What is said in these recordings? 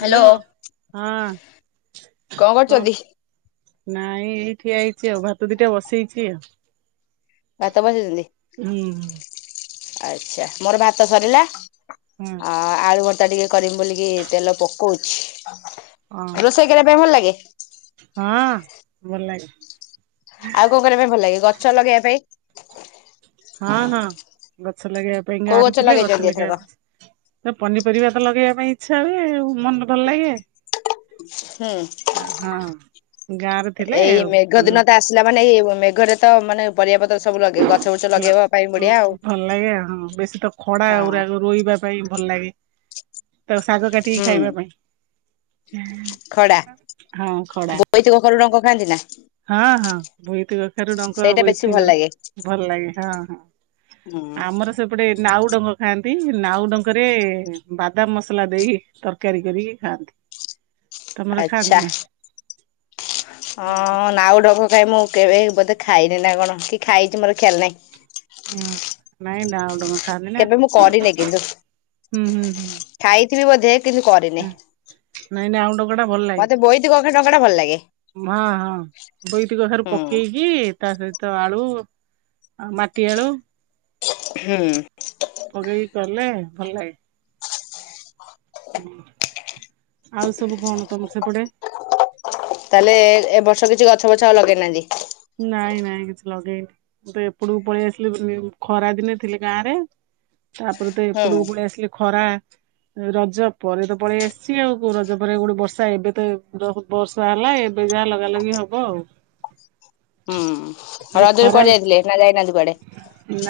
Hello hello ହଁ କଣ କ? କରୁଛନ୍ତି? ନାଇଁ ଏଇ ଠିଆ ହେଇଛି ଆଉ ଭାତ ଦିଟା ବସେଇଛି ଆଉ। ବାତ ବସେଇଛନ୍ତି? ଉଁ। ଆଚ୍ଛା ମୋର ଭାତ ସରିଲା ହୁଁ। ଆ ଆଳୁଗୋ ତା ଟିକେ କରିମି ବୋଲିକି ତେଲ ପକଉଛି ହଁ ହଁ ରୋଷେଇ କରିବା ପାଇଁ ଭଲ୍ ଲାଗେ। ହଁ ଭଲ ଲାଗେ। ଆଉ କଣ କରିବା ପାଇଁ ଭଲ ଲାଗେ ଗଛ ଲଗେଇବା ପାଇଁ? ହଁ ହଁ। ଗଛ ଲଗେଇବା ପାଇଁ କୋଉ ଗାଁ ରେ ଥିଲେ ଗଛ ଲଗେଇଛନ୍ତି ଏଥରକ? ଲଗେଇବା ତ ପନିପରିବା ତ ଲଗେଇବା ପାଇଁ ଛା ବି ମନ ଭଲ ଲାଗେ ହୁଁ ଆ ହଁ। ଗାଁରେ ଥିଲେ ଏଇ ଆଉ ମେଘ ପନି ଦିନ ତ ଆସିଲା ମାନେ ଏଇ ମେଘରେ ତ ମାନେ ପରିବାପତ୍ର ସବୁ ଲଗେଇ ଗଚ୍ ଲୋ ଭଲ୍ ଲାଗେ ହଁ ବେଶୀ ତ ଖଡ଼ା ହଁ ଉରାକ ରୋଇବା ପାଇଁ ଭଲ ଲାଗେ। ତ ଶାଗ କାଟିକି ହୁଁ ଖାଇବା ପାଇଁ। ହଁ ଖଡା। ବୋଇତି କଖାରୁ ଡଙ୍କ ଖାଆନ୍ତି ନା? ହଁ ହଁ ବୋଇତି କଖାରୁ ଡଙ୍କ ସେଇଟା ବେଶୀ ବୋଇତି ଭଲ ଲାଗେ। ଭଲ ଲାଗେ ହଁ ହଁ ହୁଁ ଆମର ସେପଟେ ନାଉ ଡଙ୍ଗ ଖାଆନ୍ତି ନାଉ ଡଙ୍କରେ ବାଦାମ ମସଲା ଦେଇ ତରକାରୀ କରିକି ଖାଆନ୍ତି। ତମର ଖାଆନ୍ତି ଆଛା ନା? ହଁ ନାଉ ଡ଼ଗ ଭାଇ ମୁଁ କେବେ ବୋଧେ ଖାଇନି ନା କଣ କି ଖାଇଛି ମୋର ଖିଆଲ ନାହିଁ। ହଁ ନାଇଁ ଡାଉ ଡ଼ଗ କେବେ ମୁଁ କରିନି କିନ୍ତୁ ହୁଁ ହୁଁ ହୁଁ। ଖାଇଥିବି ବୋଧେ କିନ୍ତୁ କରିନି। ହଁ। ନାଇଁ ନାଇ ଆଉଣ୍ଡ ଟା ଭଲ ମତେ ଲାଗ ବୋଇତି କଖା ଡଙ୍କା ଟା ଭଲ ଲାଗେ। ହଁ ହଁ ବୋଇତି କଖାରୁ ହୁଁ ପକେଇକି ତା ସହିତ ଆଳୁ ଆ ମାଟି ଆଳୁ। ହୁଁ। ପକେଇକି କଲେ ଭଲ ଲାଗେ। ହଁ ଆଉ ସବୁ କଣ ତମର ସେପଟେ? ତାହେଲେ ଏ ଏବର୍ଷ କିଛି ଗଛ ବଛ ଆଉ ଲଗେଇ ନାହାନ୍ତି। ନାଇଁ ନାଇଁ କିଛି ଲଗେଇନି ମୁଁ ତ ଏପଟକୁ ପଳେଇ ଆସିଲି ନିୟୁ ଖରା ଦିନେ ଥିଲି ଗାଁ ରେ। [inaudible] ଆପଣତ ହୁଁ ଏପଟକୁ ପଳେଇ ଆସିଲେ ଖରା। ରଜ ପରେ ତ ପଳେଇ ଆସିଛି ଆଉ କୋଉ ରଜ ପରେ ଗୋଟେ ବର୍ଷା ଏବେ ତ ବର୍ଷା ହେଲା। ଏବେ ଯାଏ ଲଗା ଲଗି ହବ ଆଉ। ହୁଁ ଏଇ ରଜରେ କୁଆଡେ ଖରାରେ ଯାଇଥିଲେ ନା ଯାଇନାହାନ୍ତି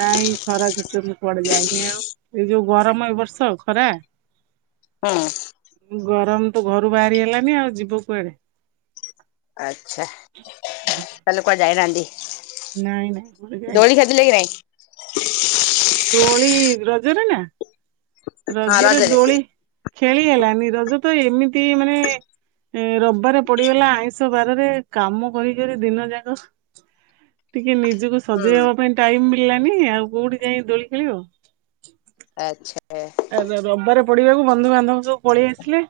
ନାଇଁ [unintelligible] କୁଆଡେ ଯାଇନି ଆଉ ଏଇ ଯୋଉ ଗରମ ଏ ବର୍ଷ ଖରା। ହଁ। ଗରମ ତ ଘରୁ ବାହାରି ହେଲାନି ଆଉ ଯିବ କୁଆଡେ। ଆଛା ତାହେଲେ କୁଆଡେ ଯାଇନାହାନ୍ତି? ନାଇଁ ନାଇଁ କୁଆଡେ ଦୋଳି ଯାଇନି। ଖେଳିଥିଲେ [inaudible] ଦୋଳି ରଜରେ ନା ରଜରେ ଦୋଳି ଖେଳି ହେଲାନି ରଜ ତ ଏମିତି ମାନେ ଏ ରବିବାରେ ପଡିଗଲା ଆଇଁଷ ବାରରେ କାମ କରିକରି ଦିନ ଯାକ [inaudible] ଟିକେ ନିଜକୁ ସଜେଇ ହୁଁ ହବାପାଇଁ ଟାଇମ ମିଳିଲାନି ଆଉ କୋଉଠି ଯାଇଁ ଦୋଳି ଖେଳିବ। ଆଛା। ଆ ଏବେ ରବିବାରେ ପଡିବାକୁ ବନ୍ଧୁବାନ୍ଧବ ସବୁ ପଳେ ଆସିଲେ।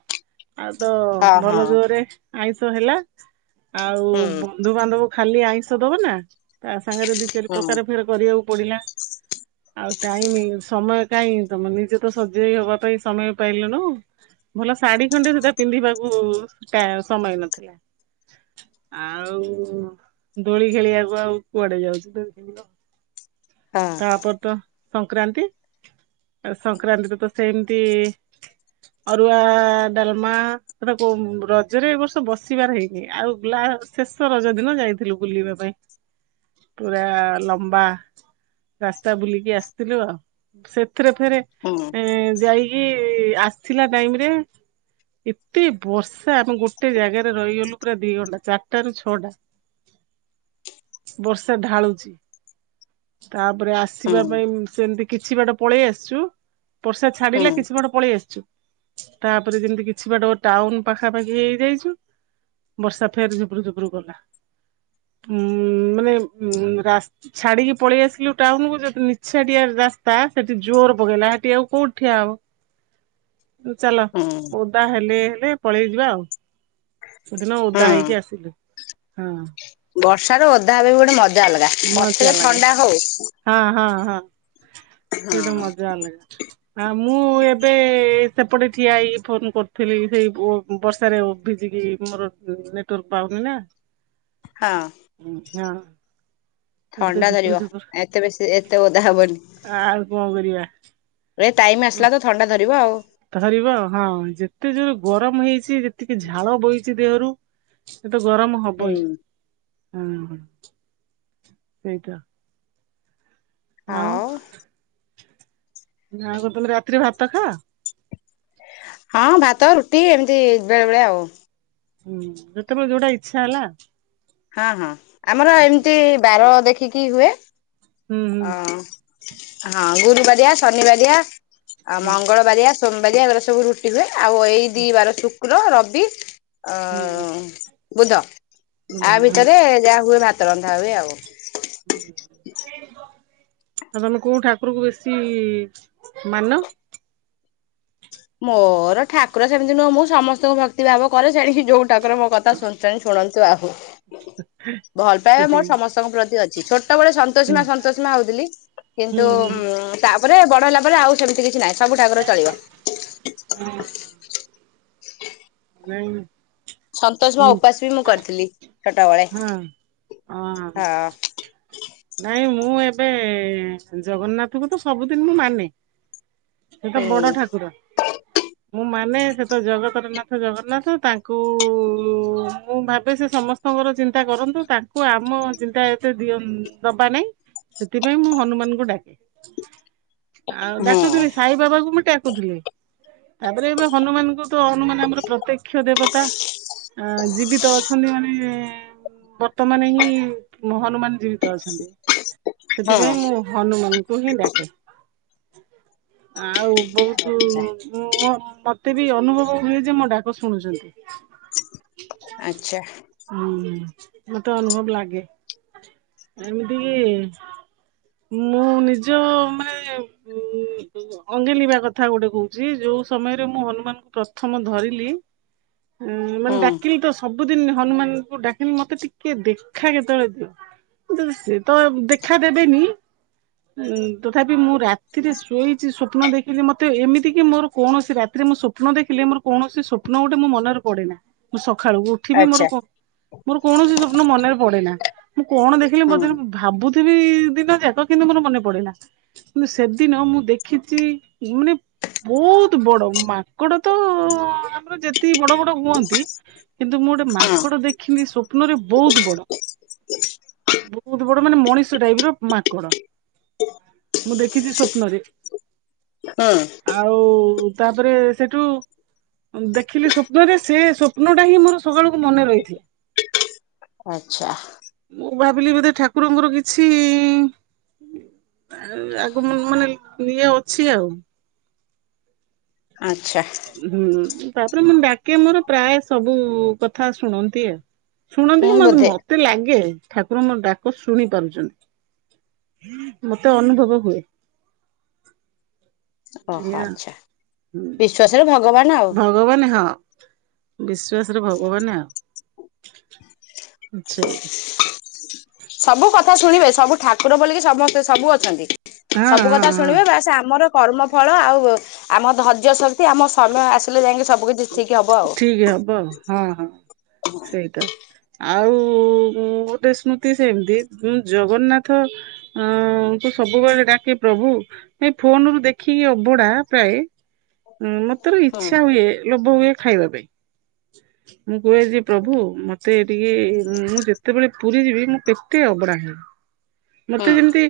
ଆଉ ତ ହଁ ହଁ ଭଲ ଜୋରେ ଆଇଁଷ ହେଲା ଆଉ ହୁଁ ବନ୍ଧୁବାନ୍ଧବ ଖାଲି ଆଇଁଷ ଦବ ନା ତା ସାଙ୍ଗରେ ଦି ଚାରି ହୁଁ ପ୍ରକାର ଫେରେ କରିବାକୁ ପଡିଲା ଆଉ ଟାଇମି ସମୟ କାଇଁ ତମେ ନିଜେ ତ ସଜେଇ ହବା ପାଇଁ ସମୟ ପାଇଲୁନୁ ଭଲ ଶାଢୀ ଖଣ୍ଡେ ସୁଦା ପିନ୍ଧିବାକୁ ଟା ସମୟ ନଥିଲା। [inaudible] [inaudible] ଆଉ ଦୋଳି ଖେଳିବାକୁ ଆଉ କୁଆଡେ ଯାଉଚି ଦୋଳି ଖେଳିଲ ହଁ ତାପରେ ତ ସଂକ୍ରାନ୍ତି ଆଉ ସଂକ୍ରାନ୍ତିରେ ତ ସେମତି ଅରୁଆ ଡାଲମା ଏତାକୁ ରଜରେ ଏ ବର୍ଷ ବସିବାର ହେଇନି ଆଉ ଗ୍ଲା ଶେଷ ରଜ ଦିନ ଯାଇଥିଲୁ ବୁଲିବା ପାଇଁ ପୁରା ଲମ୍ବା ରାସ୍ତା ବୁଲିକି ଆସଥିଲୁ ଆଉ ସେଥିରେ ଫେରେ ହୁଁ ଏଁ ଯାଇ କି ଆସିଲା ଟାଇମରେ ଏତେ ବର୍ଷା ଆମେ ଗୋଟେ ଜାଗାରେ ରହିଗଲୁ ପୁରା ଦି ଘଣ୍ଟା ଚାରିଟା ର ଛଅଟା। [inaudible] ବର୍ଷା ଢାଳୁଚି। ତାପରେ ହୁଁ ଆସିବା ପାଇଁ ସେମତି କିଛି ବାଟ ପଳେଇ ଆସଚୁ ବର୍ଷା ହୁଁ ଛାଡ଼ିଲା କିଛି ବାଟେ ପଳେଇ ଆସଚୁ ତାପରେ ଯେମତି କିଛି ବାଟ ଟାଉନ ପାଖାପାଖି ହେଇଯାଇଚୁ ବର୍ଷା ଫେରେ ଝୁପୁରୁ ଝୁପୁରୁ କଲା। ଉଁ ମାନେ ଉଁ ରାସ୍ ଛାଡିକି ପଳେଇ ଆସିଲୁ ଟାଉନକୁୁ ଯେହେତୁ ନିଛାଟିଆ ରାସ୍ତା ସେଠି ଜୋର ପକେଇଲା ହେ ଠି ଆଉ କୋଉଠି ଠିଆହବ ଉ ଚାଲ ହୁଁ ଓଦା ହେଲେ ହେ ରେ ପଳେଇ ଯିବା ଆଉ ସେଦିନ ଓଦା ହୁଁ ହେଇକି ଆସିଲୁ ହଁ। ବର୍ଷରେ ଓଦା ହେବେ ବି ଗୋଟେ ମଜା ଅଲଗା ମଜା ପଛରେ ଥଣ୍ଡା ହୋଉ। ସେଇଟା ମଜା ଅଲଗା। ଆ ମୁଁ ଏବେ ସେପଟେ ଠିଆ ହେଇକି ଫୋନ କରୁଥୁଲି ସେଇ ବର୍ଷାରେ ଭିଜି ବି ମୋର ନେଟୱର୍କ ପାଉନି ନା। ହଁ। ହଁ। ଏଠି ତ ଥଣ୍ଡା ଝୁପୁର ଧରିବ ଝୁପୁର ଏତେ ବେଶୀ ଏତେ ଓଦା ହବନି। ଆଉ କଣ କରିବା ଏ ଟାଇମ୍ ଆସିଲାତ ଥଣ୍ଡା ଧରିବ ଆଉ। ଧରିବ ହଁ ଯେତେ ଯୋଉ ଗରମ ହେଇଚି ଯେତିକି ଝାଳ ବୋହିଚି ଦେହରୁ ଏ ତ ଗରମ ହବ ହିଁ ହୁଁ ଉ ହଁ ସେଇଟା। ଆଉ ନା କଣ ତମେ ରାତିରେ ଭାତ ଖାଅ? ହଁ ଭାତ, ରୁଟି ଏମତି ବେଳେ ବେଳେ ଆଉ। ହୁଁ, ଯେତେବେଳେ ଯୋଉଟା ଇଚ୍ଛା ହେଲା ହଁ, ହଁ ଆମର ଏମିତି ବାର ଦେଖିକି ହୁଏ। ହୁଁ ଅ, ହୁଁ ହଁ, ଗୁରୁବାରିଆ, ଶନିବାରିଆ। ଆଉ ହୁଁ ମଙ୍ଗଳବାରିଆ, ସୋମବାରିଆ ଏଗୁରା ସବୁ ରୁଟି ହୁଏ। ଆଉ ଏଇ ଦି ବାର ଶୁ କ୍ର, ରବି ଅ, ହୁଁ ହୁଁ। ବୁଧ ବୁଧ ଆ ହୁଁ ଭିତରେ ଆଉ ଯାହା ହୁଏ ଭା ତ ରନ୍ଧା ହୁଏ ଆଉ। [unintelligible] ଆଉ, ତୋମେ କୋଉ ଠାକୁରଙ୍କୁ ବେଶୀ ମାନ? ମୋର ଠାକୁର ସେମିତି ନୁହଁ, ମୁଁ ସମସ୍ତଙ୍କୁ ଭକ୍ତିଭାବ କରେ। ସେଣିକି ଯୋଉ ଠାକୁର ମୋ କଥା ଶୁଣୁଚନ୍ତି ଶୁଣନ୍ତୁ ଆହୁ। [unintelligible] ଭଲ ପାଇବା ହୁଁ ମୋର ସମସ୍ତଙ୍କ ପ୍ରତି ଅଛି। ଛୋଟବେଳେ ସନ୍ତୋଷୀ ମା, ସନ୍ତୋଷୀ ମା ହଉଥିଲି। ହୁଁ କିନ୍ତୁ, ଉଁ, ତା ପରେ, ବଡ ହେଲା ପରେ ଆଉ ସେମିତି କିଛି ନାହିଁ। ସବୁ ଠାକୁର ଚଳିବ। ନାଇ ସନ୍ତୋଷୀ ମା ଉପାସ ବି ମୁଁ କରିଥିଲି ଛୋଟବେଳେ। ଓ ହୋ ହଁ ନା ମୁଁ ଏବେ ଜଗନ୍ନାଥକୁ ତ ସବୁଦିନ ମୁଁ ମାନେ। ସିଏ ତ ବଡ ହୁଁ। ଠାକୁର। ମୁଁ ମାନେ ସେ ତ ଜଗତର ନା ଥ ଜଗନ୍ନାଥ ତାଙ୍କୁ କୁ ମୁଁ ଭାବେ ସେ ସମସ୍ତଙ୍କର ଚିନ୍ତା କରନ୍ତୁ, ତାଙ୍କୁ ଆମ ଚିନ୍ତା ଏତେ ଦିଅ ଦବା ନାଇ। ସେଥିପାଇଁ ମୁଁ ହନୁମାନଙ୍କୁ ଡାକେ। ଆଉ ହୁଁ ଡାକୁଥିଲି ସାଇ ବାବାକୁ ମୁଁ ଡାକୁଥିଲି। ତାପରେ ଏବେ ହନୁମାନଙ୍କୁ ତ ହନୁମାନ ଆମର ପ୍ରତ୍ୟକ୍ଷ ଦେବତା ଅ, ଜୀବିତ ଅଛନ୍ତି ମାନେ ବର୍ ତ ମାନେ ହିଁ ହନୁମାନ ଜୀବି ତ ଅଛନ୍ତି, ସେଥିପାଇଁ ହଁ ମୁଁ ହନୁମାନଙ୍କୁ ହିଁ ଡାକେ। ଆଉ ବହୁତୁ ଆଚ୍ଛା ମୋ ମୋତେ ବି ଅନୁଭବ ହୁଏ ଯେ ମୋ ଡାକ ଶୁଣୁଛନ୍ତି। ଆଚ୍ଛା ଉଁ, ହୁଁ, ମୋତେ ଅନୁଭବ ଲାଗେ। ଏମିତିକି ମୁଁ ନିଜ ମାନେ ଉଁ, ଅଙ୍ଗେଲିଭା କଥା ଗୋଟେ କହୁଚି, ଯୋ ଯୋଉ ସମୟରେ ମୁଁ ହନୁମାନଙ୍କୁ ପ୍ରଥମ ଧରିଲି। ଉଁ, ମାନେ ହୁଁ। ଡାକିଲି ତ ସବୁ ସବୁଦିନ ହନୁମାନଙ୍କୁ ଡାକିନି ମୋତେ ଟିକେ ଦେଖା କେତେବେଳେ ଦିଅ। ତ ସିଏ ତ ଦେଖା ଦେବେନି। ଏ ଉଁ, ତଥାପି ମୁଁ ରାତିରେ ଶୋଇଚି ସ୍ୱପ୍ନ ଦେଖିଲି ମୋତେ ଏମିତି କି ମୋର କୌଣସି ରାତି ଯେ ମୁଁ ସ୍ବପ୍ନ ଦେଖିଲେ ମୋର କୌଣସି ସ୍ୱପ୍ନ ଗୋଟେ ମୋ ମନର ପଡେନା ମୁଁ ସଖାଳ କୁ ଉଠିବି ମୋର ଆଚ୍ଛା କ ମୋର କୌଣସି ସ୍ୱପ୍ନ ମନେର ପଡେନା ମୁଁ କଣ ଦେଖିଲି ମୋତେର ହୁଁ ଭାବୁ ଥିବି ଦିନ ଯାକ କିନ୍ତୁ ମୋର ମନେ ପଡେନା। କିୁ ସେଦିନ ମୁଁ ଦେଖିଚି ମାନେ ବହୁତ ବଡ ମାଙ୍କଡ ତ ର ଯେତିକି ବଡ ବଡ ହୁହନ୍ତି କିନ୍ତୁ ମୁଁ ଗୋଟେ ହୁଁ ମାଙ୍କଡ ଦେଖିଲି ସ୍ଵପ୍ନରେ ବହୁତ ବଡ। ବହୁତ ବଡ ମାନେ ମଣିଷ ଟାଇପ୍ ର ମାଙ୍କଡ। ମୁଁ ଦେଖିଚି ସ୍ୱପ୍ନରେ। ହୁଁ ଆଉ ତାପରେ ସେଠୁ ଦେଖିଲି ସ୍ୱପ୍ନରେ ସେ ସ୍ଵପ୍ନଟା ହିଁ ମୋର ସକାଳକୁ ମନେ ଆଚ୍ଛା ରହିଥିଲା। ମୋ ଭାବିଲି ବୋଧେ ଠାକୁରଙ୍କର କିଛି ଆ, ଆଗ ମାନ ମାନେ ଇଏ ଅଛି ଆଉ। ଆଚ୍ଛା। ହୁଁ ତାପରେ ମୁଁ ଡାକେ ମୋର ପ୍ରାୟ ସବୁ କଥା ଶୁଣନ୍ତି ଆଉ। ଶୁଣନ୍ତି ହୁଁ କି ମତେ ବୋଧେ ମତେ ଲାଗେ। ଠାକୁର ମୋ ଡାକ ଶୁଣି ପାରୁଛନ୍ତି ମତେ ଅନୁଭବ ହୁଏ। ଓହୋ ଏଇଆ ଆଛା ବିଶ୍ଵାସରେ ଭଗବାନ। ଆଉ। ଭଗବାନ ହଁ ବିଶ୍ଵାସରେ ଭଗବାନ ଆଉ। ମିଛେଇ। ସବୁ କଥା ଶୁଣିବେ ସବୁ ଠାକୁର ବୋଲିକି ସମସ୍ତେ ସବୁ ଅଛନ୍ତି। ହଁ ସବୁ ହଁ କଥା ହଁ ଶୁଣିବେ ବାସ ଆମର। କର୍ମ ଫଳ ଆଉ ଆମ ଧୈର୍ଯ୍ୟ ଶକ୍ତି ଆମ ସମୟ ଆସିଲେ ଯାଇକି ସବୁ କିଛି ଠିକ ହବ ଆଉ। ଠିକ ହବ ହଁ ହଁ ସେଇଟା ଆଉ ଗୋଟେ ସ୍ମୃତି ସେମିତି ଜଗନ୍ନାଥ ଅଁ ତାଙ୍କୁ ସବୁବେଳେ ଡାକେ ପ୍ରଭୁ ଏ ଫୋନ ରୁ ଦେଖିକି ଅଭଢା ପ୍ରାୟ [unintelligible] ହୁଁ ମୋତେର ହୁଁ ଇଛା ହୁଏ ଲୋଭ ହୁଏ ଖାଇବା ପାଇଁ ମୁ କୁହେ ଯେ ପ୍ରଭୁ ମୋତେ ଏ ଟିକେ ମୁଁ ଯେତେବେଳେ ପୁରୀ ଯିବି ମୁଁ କେତେ ଅବଢା ଖାଏ ହୁଁ ମତେ ଯେମିତି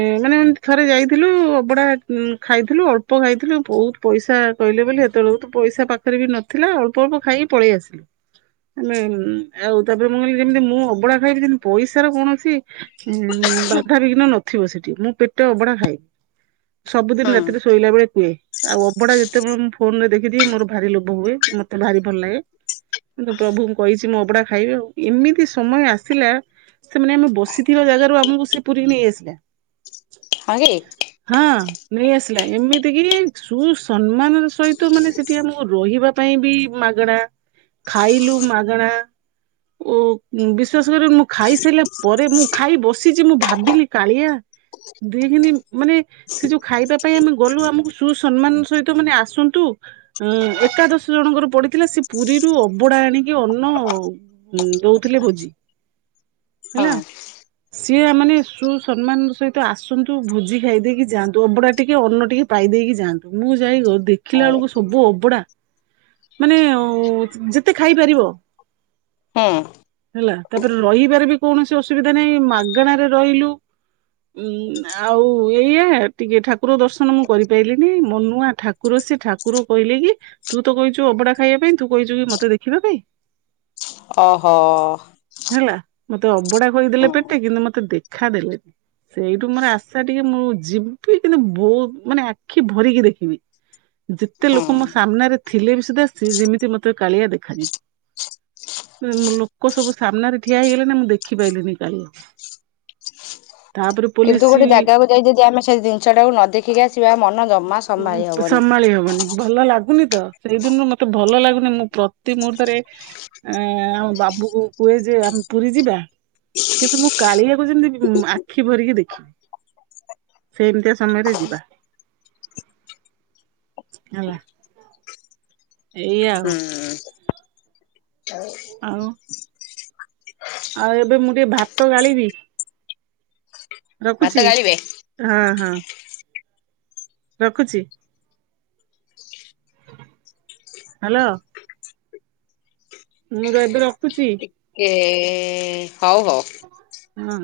ଏ ମାନେ ଥରେ ଯାଇଥିଲୁ ଅଭଡା ଖାଇଥିଲୁ ଅଳ୍ପ ଖାଇଥିଲୁ ବହୁତ ପଇସା କହିଲେ। ସେତେବେଳକୁ ତୁ ପଇସା ପାଖରେ ବି ନଥିଲା, ଅଳ୍ପ ଅଳ୍ପ ଖାଇକି ପଳେଇ ଆସିଲୁ। ଆଉ ତାପରେ ମୁଁ କହିଲି ଯେମିତି ମୁଁ ଅବଡା ଖାଇବି ଯେମତି ପଇସାର କୌଣସି ବାଧାାବିଘ୍ନ ନଥିବ ସେଠି ମୁଁ ପେଟ ଅଭଢା ଖାଏ। ସବୁଦିନ ହୁଁ ରାତିରେ ଶୋଇଲା ବେଳେ କୁହେ ଆଉ ଅଭଡ଼ା ଯେତେବେଳେ ମୁ ଫୋନ ରେ ଦେଖିଦିଏ ମୋର ଭାରି ଲୋଭ ହୁଏ ମତେ ଭାରି ଭଲ ଲାଗେ। କିନ୍ତୁ ପ୍ରଭୁଙ୍କୁ କହିଛି ମୁଁ ଅଭଡା ଖାଇବି ଆଉ ଏମିତି ସମୟ ଆସିଲା ସେମାନେ ଆମେ ବସିଥିବା ଜାଗାରୁ ଆମକୁ ସେ ପୁରୀ ନେଇ ଆସିଲେ। ହଇରେ [unintelligible] ନେଇଆସିଲା ଏମିତି କିି ସୁସମ୍ମାନ ସହିତ ମାନେ ସେଠି ଆମକୁ ରହିବା ପାଇଁ ବି ମାଗଣା ଖାଇଲୁ ମାଗଣା ଓ ବିଶ୍ୱାସ କରିବ ମୁଁ ଖାଇସାରିଲା ପରେ ମୁଁ ଖାଇ ବସି ସେ ଯେ ମୁଁ ଭାବିଲି କାଳିଆ ଦି ଦିନି ମାନେ ସେ ଯୋଉ ଖାଇବା ପାଇଁ ଆମେ ଗଲୁ ଆମକୁ ସୁସମ୍ମାନ ସହିତ ମାନେ ଆସନ୍ତୁ। ହଁ ଏକାଦଶୀ ଜଣଙ୍କର ପଡିଥିଲା ସେ ପୁରୀରୁ ଅଢଡା ଆଣିକି ଅନ୍ନ ଉ ଦଉଥିଲେ ଭୋଜି। ହଁ। ହେଲା ସିଏ ମାନେ ସୁସମ୍ମାନ ସହିତ ଆସନ୍ତୁ ଭୋଜି ଖାଇ ଦେଇକି ଯାଆନ୍ତୁ, ଅଭଡା ଟିକେ ଅନ୍ନ ଟିକେ ପା ଖାଇ ଦେଇକି ଯାଆନ୍ତୁ, ମୁଁ ଯାଇକି ଦେଖିଲା ବେଳକୁ ହୁଁ ସବୁ ଅବଡା ମାନେ ଅଁ ଯେତେ ଖାଇପାରିବ ହେଲା ତାପରେ ରହିବାରେ ବି କୌଣସି ଅସୁବିଧା ନାଇଁ ମାଗଣାରେ ରହିଲୁ। ଉଁ ଆଉ ଏଇଆା ଟିକେ ଠାକୁର ଦର୍ଶନ ମୁଁ କରିପାଈଲିନି, ମୋ ମନୂଆ ଠାକୁର ସେ ଠାକୁର କହିଲେ କି ତୁ ତ କହିଛୁ ଅବଡା ଖାଇବା ପାଇଁ ତୁ କହିଛୁ କି ମତେ ଦେଖିବା ପାଇଁ ଅହୋ। ହେଲା ମତେ ଅବଢ଼ା ଖୁଏଇଦେଲେ ପେଟେ କିନି, ମତେ ଦେଖା ଦେଲେନି। ସେଇଠୁ ମୋର ଆଶା ଟିକେ ମୁଁ ଯିବି କିନ୍ତୁ ବହୁତ ମାନେ ଆଖି ଭରିକି ଦେଖିବି। ଯେତେ ଲୋକ ମୋ ହୁଁ। ସାମ୍ନାରେ ଥିଲେ ବି ସୁଧା ସେ ଯେମିତି ମତେ କାଳିଆ ଦେଖାଯିବ। ଲୋକ ସବୁ ସାମ୍ନାରେ ଠିଆ ହେଇଗଲେ ନା ମୁଁ ଦେଖି ପାଇଲିିନି କାଲି। କିନ୍ତୁ ଗୋଟେ ପୋଲିସ ଜାଗାକୁ ଯାଇ ଯଦି ଆମେ ସେ ଜିନଷ ଟାକୁ ନ ଦେଖିକି ଆସିବା ମନ ଜମା ସମ୍ଭାଳି ହବନି। [unintelligible] ହବନି ଭଲ ଲାଗୁନି ତ ସେଇ ଦିନରୁ ମତେ ଭଲ ଲାଗୁନି ମୁଁ ପ୍ରତି ମୁହୂର୍ତ୍ତରେ ଆଁ ଆମ ବାପ ପା କୁହେ ଯେ ଆମେ ପୁରୀ ଯିବା? ହ [inaudible] କିନ୍ତୁ ମୁଁ କାଳିଆକୁ ଯେମତି ଆଖି ଭରିକି ଦେଖିବି। ସେମତିୟା ସମୟରେ ଯିବା। ହେଲା। ଏଇଆ ଆଉ ହୁଁ। ଆଉ। ଆଉ ଏବେ ମୁଁ ଟିକେ ଭାତ ଗାଳିବି। ଭାତ ରଖୁଛି ଗାଳିବେ ହଁ ହଁ। ରଖୁଛି। ହାଲୋ। ମୁଁ ର ଏବେ ରଖୁଛି। କେ ହଉ ହଉ। ଉଁ।